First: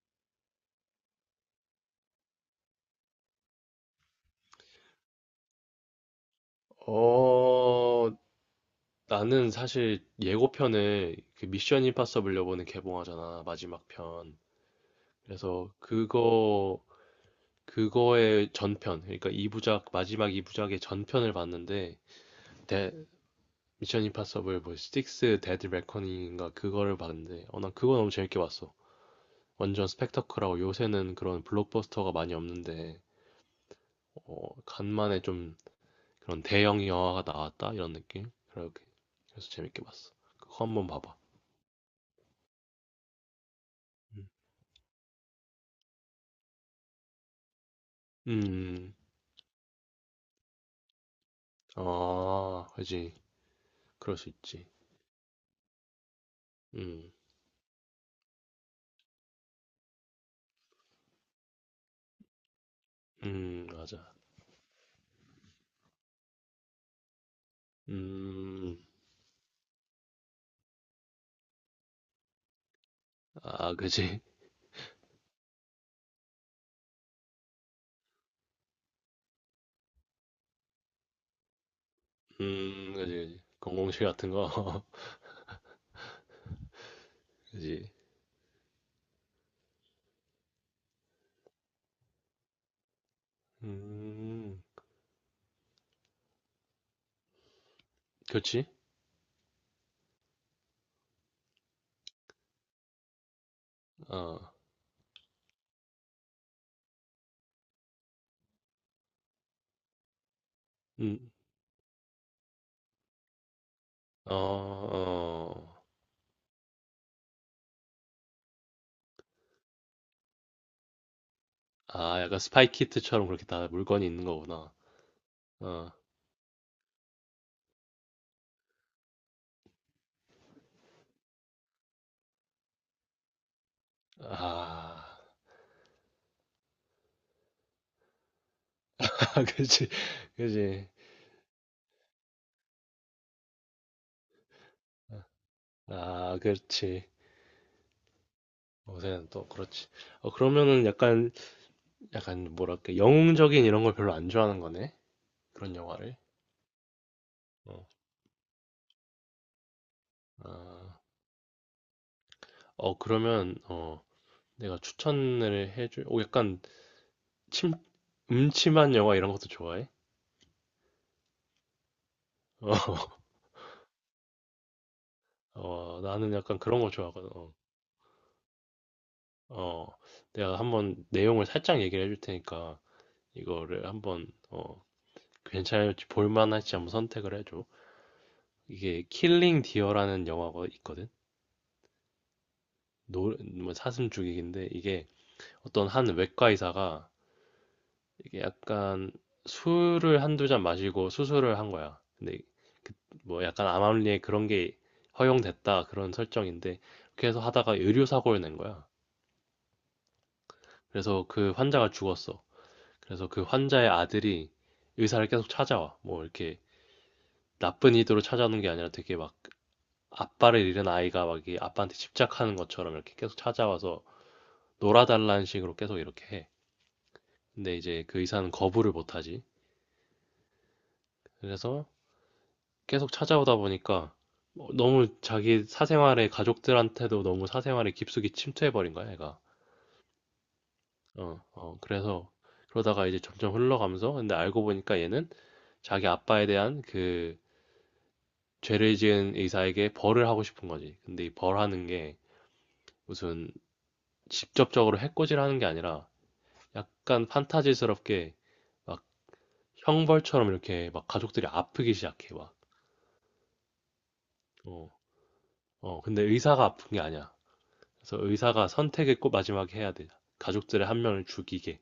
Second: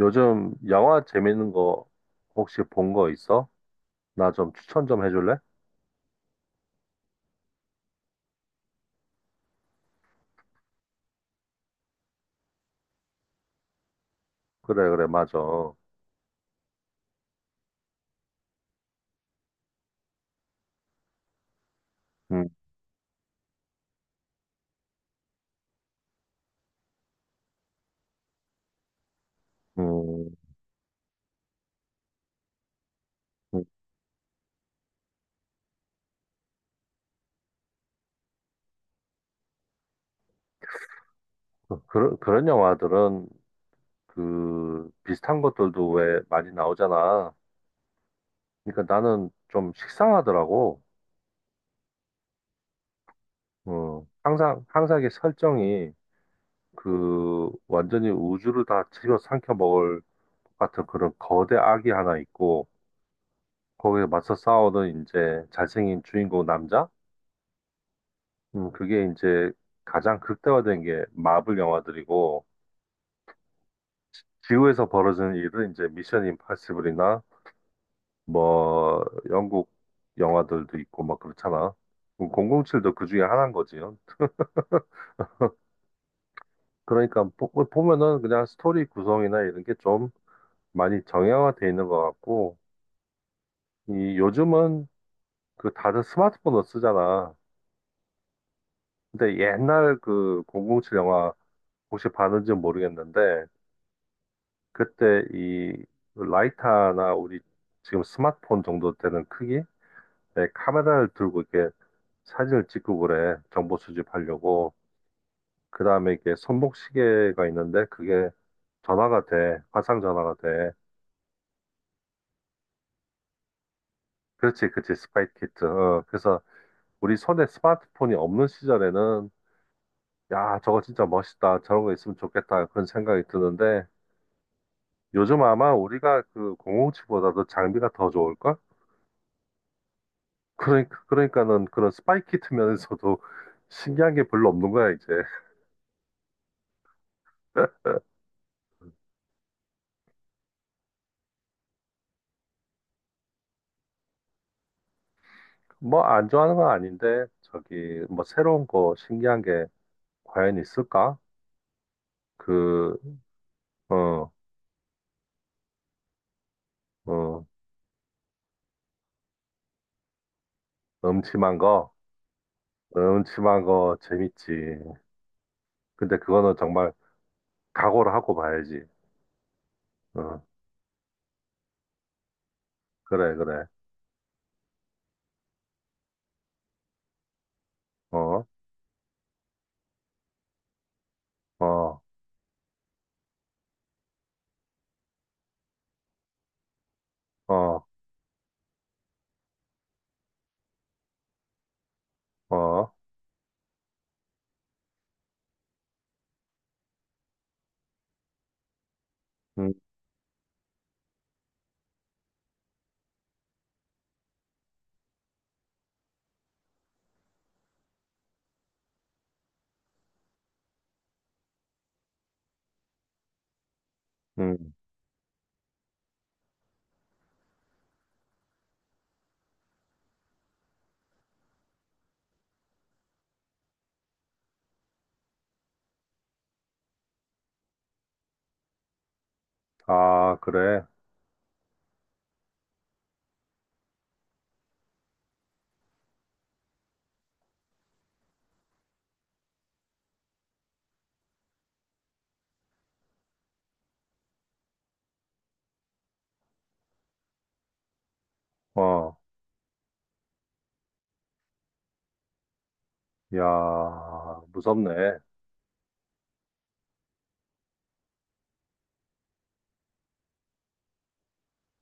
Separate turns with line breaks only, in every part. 요즘 영화 재밌는 거 혹시 본 거 있어? 나 좀 추천 좀 해줄래?
어, 나는 사실 예고편을 그 미션 임파서블 요번에 개봉하잖아, 마지막 편.
그래, 그래, 맞아.
그래서 그거의 전편, 그러니까 2부작, 마지막 2부작의 전편을 봤는데,
음,
데, 미션 임파서블 뭐, 스틱스 데드 레커닝인가 그거를 봤는데, 난 그거 너무 재밌게 봤어. 완전
음,
스펙터클하고 요새는 그런 블록버스터가 많이 없는데,
음.
간만에 좀 그런 대형 영화가 나왔다? 이런 느낌? 그렇게. 그래서 재밌게 봤어. 그거 한번 봐봐.
그런 영화들은
음.
그 비슷한 것들도 왜 많이 나오잖아. 그러니까
음,
나는 좀 식상하더라고.
아, 그지.
어,
그럴 수
항상,
있지.
항상 이게 설정이
음.
그 완전히 우주를 다 집어 삼켜 먹을 것 같은 그런 거대 악이 하나 있고
음,
거기에
맞아.
맞서 싸우는 이제 잘생긴 주인공 남자?
음.
그게 이제 가장 극대화된 게 마블 영화들이고,
아, 그지.
지구에서 벌어지는 일은 이제 미션 임파서블이나 뭐, 영국 영화들도 있고 막 그렇잖아.
음,
007도 그
그지,
중에
그지.
하나인 거지요.
공공칠 같은 거.
그러니까 보,
그지.
보면은 그냥 스토리 구성이나 이런 게 좀 많이 정형화돼 있는 것 같고, 이
음.
요즘은 그 다들 스마트폰을 쓰잖아.
그렇지.
근데 옛날 그 007 영화 혹시 봤는지 모르겠는데,
어.
그때 이 라이터나 우리 지금 스마트폰 정도 되는 크기의 카메라를
음.
들고 이렇게 사진을 찍고 그래. 정보
어,
수집하려고. 그
어.
다음에 이게 손목시계가 있는데 그게 전화가 돼. 화상 전화가 돼.
아, 약간 스파이 키트처럼 그렇게 다 물건이 있는
그렇지,
거구나.
그렇지. 스파이 키트.
어.
어, 그래서 우리 손에 스마트폰이 없는 시절에는 야, 저거 진짜 멋있다. 저런 거 있으면 좋겠다. 그런 생각이 드는데
아.
요즘 아마 우리가 그 공공7보다도 장비가 더 좋을걸?
그지. 그지.
그러니까, 그러니까는 그런 스파이키트 면에서도 신기한 게 별로 없는 거야, 이제.
아, 그렇지. 요새는 또 그렇지. 그러면은 약간 뭐랄까 영웅적인 이런 걸 별로 안 좋아하는 거네. 그런
뭐
영화를.
안 좋아하는 건 아닌데,
어,
저기, 뭐 새로운 거 신기한 게 과연
아,
있을까? 그,
그러면
어,
내가 추천을 해줄. 오, 약간
어,
침 음침한 영화 이런 것도 좋아해?
음침한 거,
어,
음침한 거 재밌지. 근데
나는
그거는
약간 그런 거
정말
좋아하거든.
각오를 하고 봐야지.
어,
어,
내가 한번 내용을 살짝 얘기를 해줄 테니까
그래, 그래.
이거를 한번 괜찮을지 볼만할지 한번 선택을 해줘.
어,
이게 킬링 디어라는 영화가 있거든.
어,
노, 뭐 사슴 죽이기인데 이게 어떤 한 외과 의사가
어,
이게 약간 술을 한두 잔 마시고 수술을 한 거야. 근데 그-
어,
뭐 약간 암암리에 그런 게 허용됐다 그런 설정인데 그렇게 해서 하다가 의료 사고를 낸 거야.
음,
그래서 그 환자가 죽었어. 그래서 그 환자의 아들이 의사를 계속 찾아와. 뭐 이렇게 나쁜 의도로 찾아오는 게 아니라 되게 막 아빠를 잃은 아이가 막 이게 아빠한테 집착하는 것처럼 이렇게 계속 찾아와서
음.
놀아달라는 식으로 계속 이렇게 해. 근데 이제 그 의사는 거부를 못하지. 그래서 계속 찾아오다 보니까 너무 자기 사생활에 가족들한테도 너무 사생활에 깊숙이 침투해버린 거야, 얘가.
아, 그래.
그래서 그러다가 이제 점점 흘러가면서 근데 알고 보니까 얘는 자기 아빠에 대한 그 죄를 지은 의사에게 벌을 하고 싶은 거지. 근데 이 벌하는 게 무슨 직접적으로 해코지를 하는 게 아니라 약간 판타지스럽게 막
어,
형벌처럼 이렇게 막 가족들이 아프기 시작해 막.
야,
어,
무섭네.
근데 의사가 아픈 게 아니야. 그래서 의사가 선택을 꼭 마지막에 해야 돼. 가족들의 한 명을 죽이게.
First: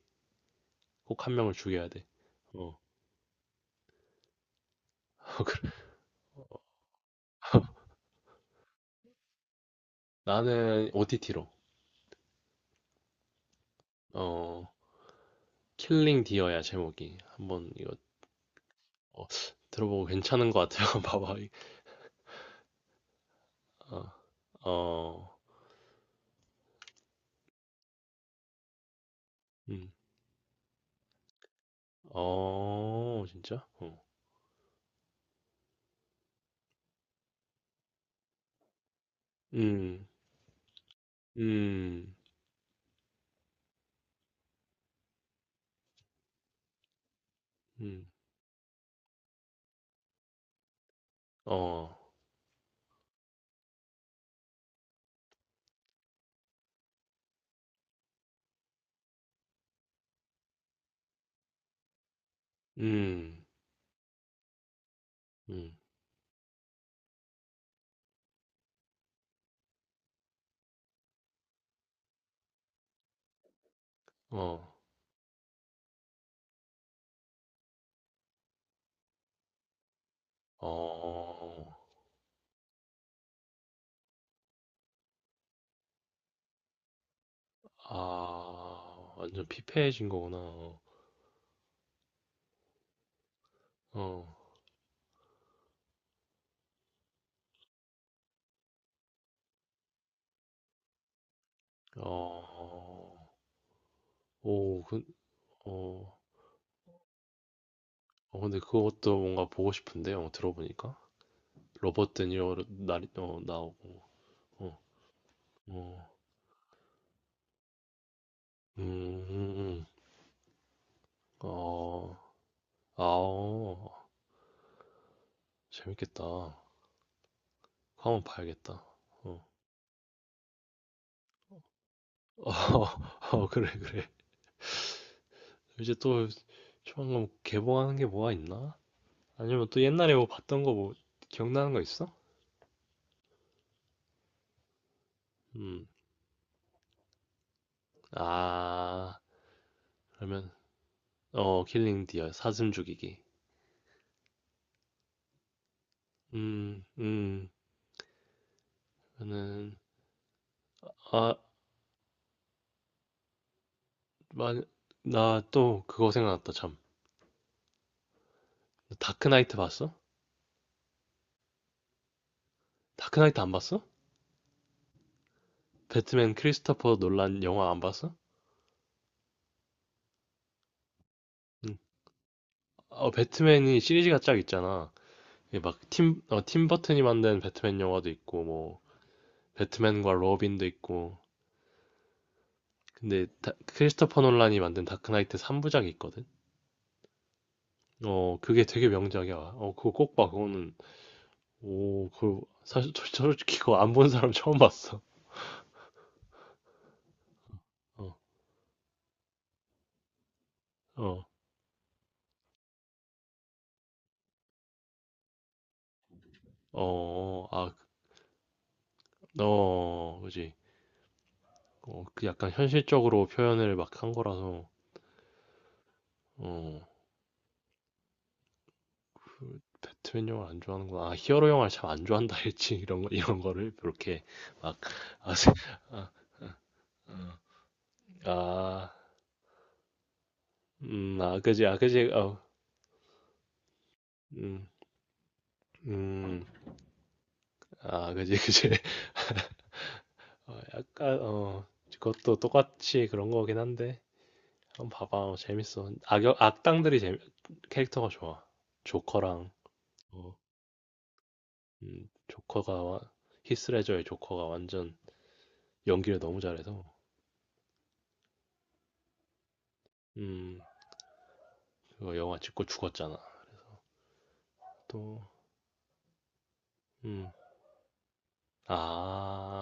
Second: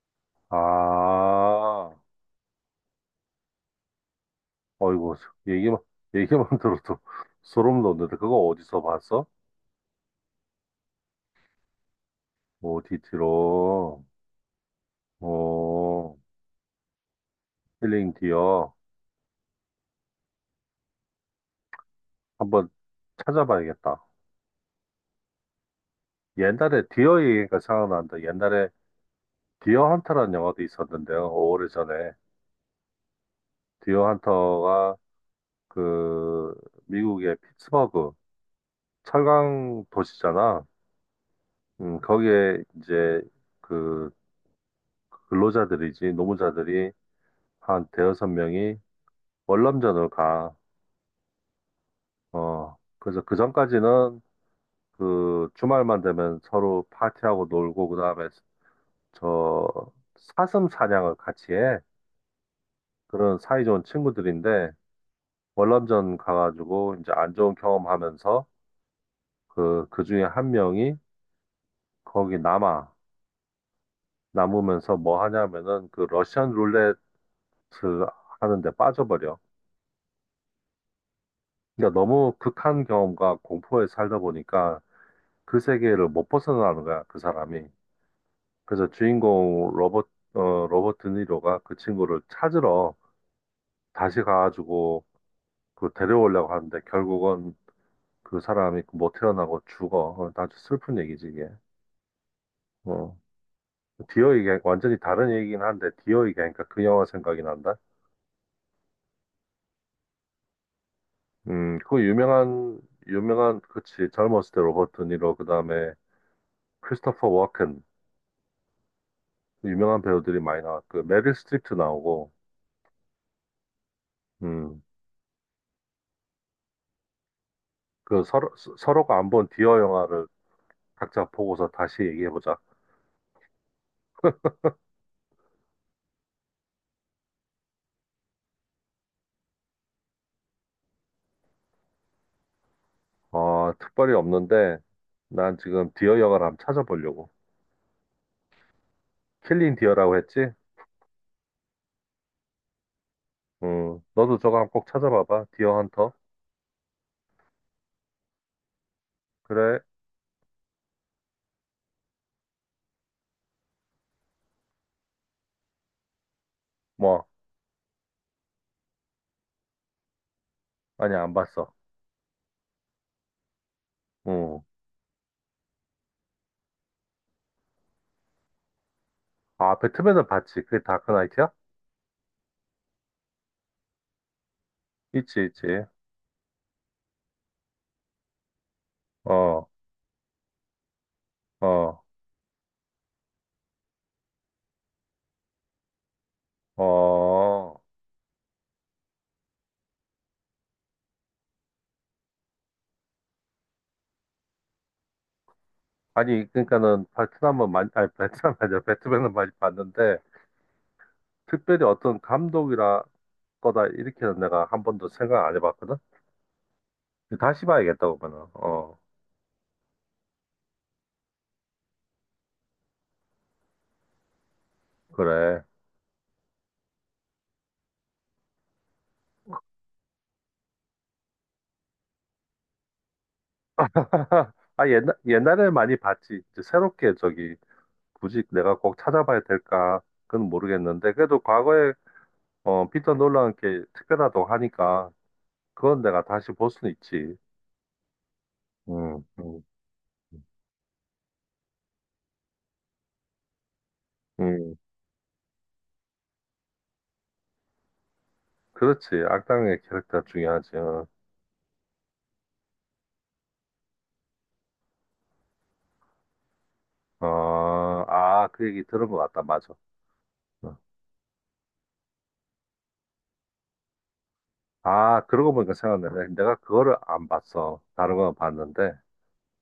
꼭 한 명을 죽여야
아.
돼. 어.
어이구, 얘기만, 얘기만 들어도 소름 돋는데, 그거 어디서 봤어?
나는 OTT로.
오디티로.
어.
어,
킬링 디어야 제목이. 한번 이거
힐링 디어.
어, 들어보고 괜찮은 것 같아요. 봐봐.
한번 찾아봐야겠다.
어. 어.
옛날에 디어 얘기가 생각난다. 옛날에 디어
음.
헌터라는 영화도 있었는데요. 오래전에.
어. 진짜? 어.
디어 헌터가 그, 미국의 피츠버그, 철강
음.
도시잖아.
음.
거기에 이제 그 근로자들이지, 노무자들이 한
음.
대여섯 명이 월남전을 가.
어.
어, 그래서 그 전까지는 그 주말만 되면 서로 파티하고 놀고, 그 다음에 저 사슴 사냥을 같이 해. 그런
음.
사이좋은 친구들인데,
음.
월남전 가가지고 이제 안 좋은 경험하면서 그, 그 중에 한 명이 거기 남아.
어.
남으면서 뭐 하냐면은 그 러시안 룰레트 하는데 빠져버려.
어.
그러니까 너무 극한 경험과 공포에 살다 보니까 그 세계를 못 벗어나는 거야, 그 사람이. 그래서
아. 완전
주인공 로버트,
피폐해진 거구나.
어,
어.
로버트 니로가 그 친구를 찾으러 다시
어.
가가지고 그 데려오려고 하는데 결국은 그 사람이 그 못 태어나고 죽어. 어, 아주 슬픈 얘기지, 이게. 어.
어.
디어 얘기,
오,
완전히 다른 얘기긴 한데,
어,
디어 얘기하니까 그 영화 생각이 난다.
근데 그것도 뭔가 보고 싶은데요. 들어보니까
그
로버트 드니로
유명한, 유명한,
나오고,
그치, 젊었을 때
어,
로버트 니로, 그 다음에
어,
크리스토퍼 워켄,
음, 음, 음.
유명한 배우들이 많이 나왔고, 메릴 스트립도
어,
나오고,
아오,
음,
재밌겠다. 그거 한번
그 서로, 서-
봐야겠다.
서로가 안 본
어,
디어 영화를 각자 보고서 다시 얘기해보자.
어, 그래, 그래. 이제 또 조만간 개봉하는 게 뭐가 있나? 아니면 또 옛날에 뭐 봤던 거 뭐 기억나는 거 있어?
어, 특별히 없는데, 난
음,
지금 디어 영화를 한번 찾아보려고.
아,
킬링 디어라고
그러면
했지?
킬링 디어 사슴 죽이기.
응, 너도 저거 한번 꼭 찾아봐봐. 디어 헌터.
음, 음, 저는
그래,
아, 만, 나 또 그거 생각났다, 참.
뭐,
다크나이트 봤어?
아니, 안 봤어.
다크나이트 안 봤어?
응.
배트맨 크리스토퍼 놀란 영화 안 봤어?
아, 배트맨은 봤지. 그게 다크나이트야?
응. 배트맨이 시리즈가 쫙 있잖아.
있지,
이게
있지.
막 팀 버튼이 만든 배트맨 영화도 있고, 뭐,
어,
배트맨과 로빈도 있고.
어,
근데 크리스토퍼 놀란이 만든 다크나이트 3부작이 있거든?
어.
그게 되게 명작이야. 그거 꼭 봐. 그거는, 오, 그 사실 솔직히 그거 안 본 사람 처음 봤어.
아니, 그러니까는 베트남은 많이, 아니,
어,
베트남 아니야. 배트맨은 많이 봤는데,
어,
특별히 어떤 감독이라 거다, 이렇게는 내가 한 번도 생각 안 해봤거든?
어, 어,
다시
아,
봐야겠다, 그러면은. 어,
어, 그지. 그 약간 현실적으로 표현을 막 한 거라서,
그래.
어, 그 배트맨 영화를 안 좋아하는구나. 아, 히어로 영화를 참 안 좋아한다 했지. 이런 거를, 그렇게, 막,
아, 옛날,
아,
옛날에 많이
아,
봤지. 이제 새롭게 저기, 굳이 내가
아,
꼭 찾아봐야 될까? 그건 모르겠는데. 그래도
아, 그지, 아,
과거에,
그지, 어,
어, 피터 놀란 게 특별하다고
음,
하니까, 그건 내가
음,
다시 볼 수는 있지.
아, 그지, 그지.
음, 음, 음.
약간, 그것도 똑같이 그런 거긴 한데,
음,
한번 봐봐. 재밌어. 악역, 악당들이 캐릭터가 좋아.
그렇지.
조커랑,
악당의 캐릭터
어,
중요하지. 어,
조커가, 와- 히스레저의 조커가 완전, 연기를 너무 잘해서
어, 아, 그 얘기 들은 것 같다. 맞아.
음
어.
그거 영화 찍고 죽었잖아.
아, 그러고 보니까 생각나네. 내가 그거를 안
또음아
봤어. 다른 건 봤는데.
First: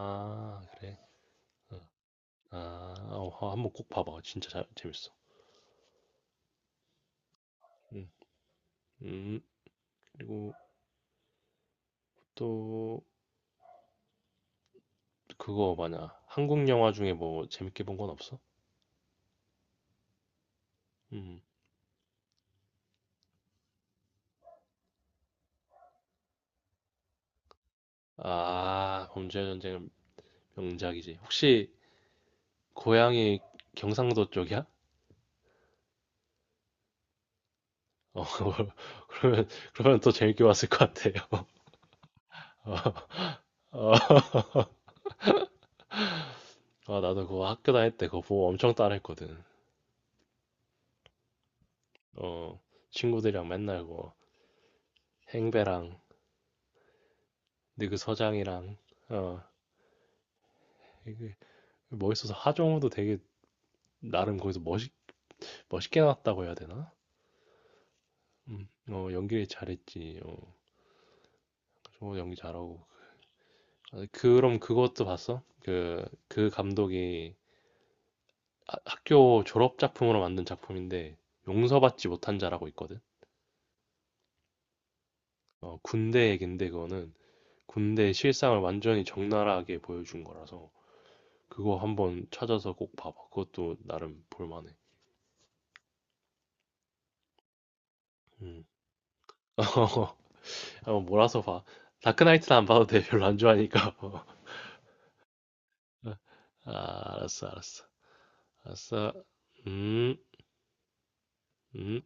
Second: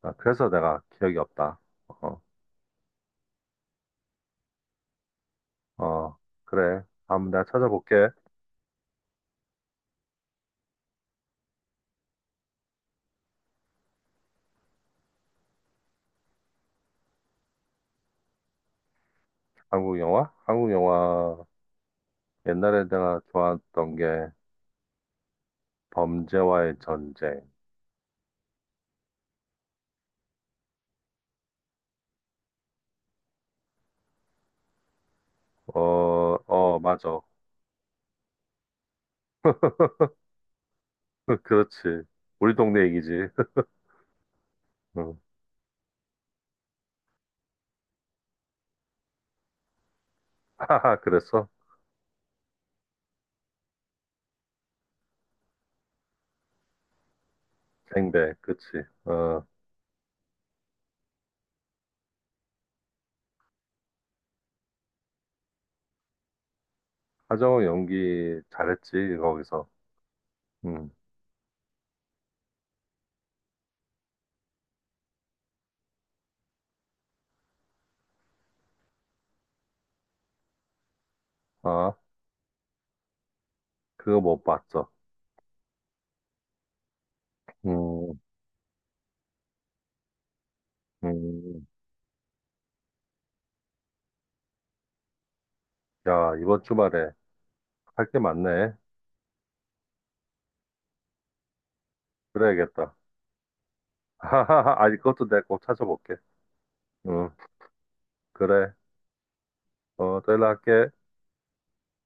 아, 그래서 내가
그래.
기억이 없다.
어.
어,
아, 한번 꼭 봐봐, 진짜 재밌어.
어, 그래. 한번 내가 찾아볼게.
음, 음 그리고 또 그거 뭐냐 한국 영화 중에 뭐 재밌게 본 건 없어?
한국 영화? 한국 영화 옛날에 내가 좋아했던 게 범죄와의 전쟁.
음아 범죄의 전쟁은 명작이지. 혹시 고향이 경상도 쪽이야?
어, 어, 맞아.
어, 그러면 그러면 더 재밌게 봤을 것 같아요.
그렇지. 우리
어,
동네 얘기지.
어,
응.
아, 나도 그거 학교 다닐 때 그거 보고 엄청 따라했거든.
하하, 그랬어?
어, 친구들이랑 맨날 뭐 행배랑 근데 그
생배,
서장이랑
그치.
어,
어,
게 멋있어서 하정우도 되게 나름 거기서 멋있게 나왔다고 해야 되나?
하정우 연기 잘했지,
연기
거기서.
잘했지.
응.
정우 연기 잘하고. 아, 그럼 그것도 봤어? 그 감독이 학교 졸업 작품으로 만든 작품인데
아,
용서받지 못한 자라고 있거든.
그거 못 봤어.
군대 얘긴데 그거는 군대
음,
실상을 완전히 적나라하게 보여준 거라서
음.
그거 한번 찾아서 꼭 봐봐. 그것도 나름 볼만해.
야, 이번 주말에 할 게
음.
많네.
어. 한 몰아서 봐. 다크나이트는 안 봐도
그래야겠다.
돼. 별로 안 좋아하니까.
하하하, 아니, 그것도 내가 꼭
아,
찾아볼게. 응,
알았어, 알았어.
그래.
알았어. 음,
어, 또 연락할게.
음.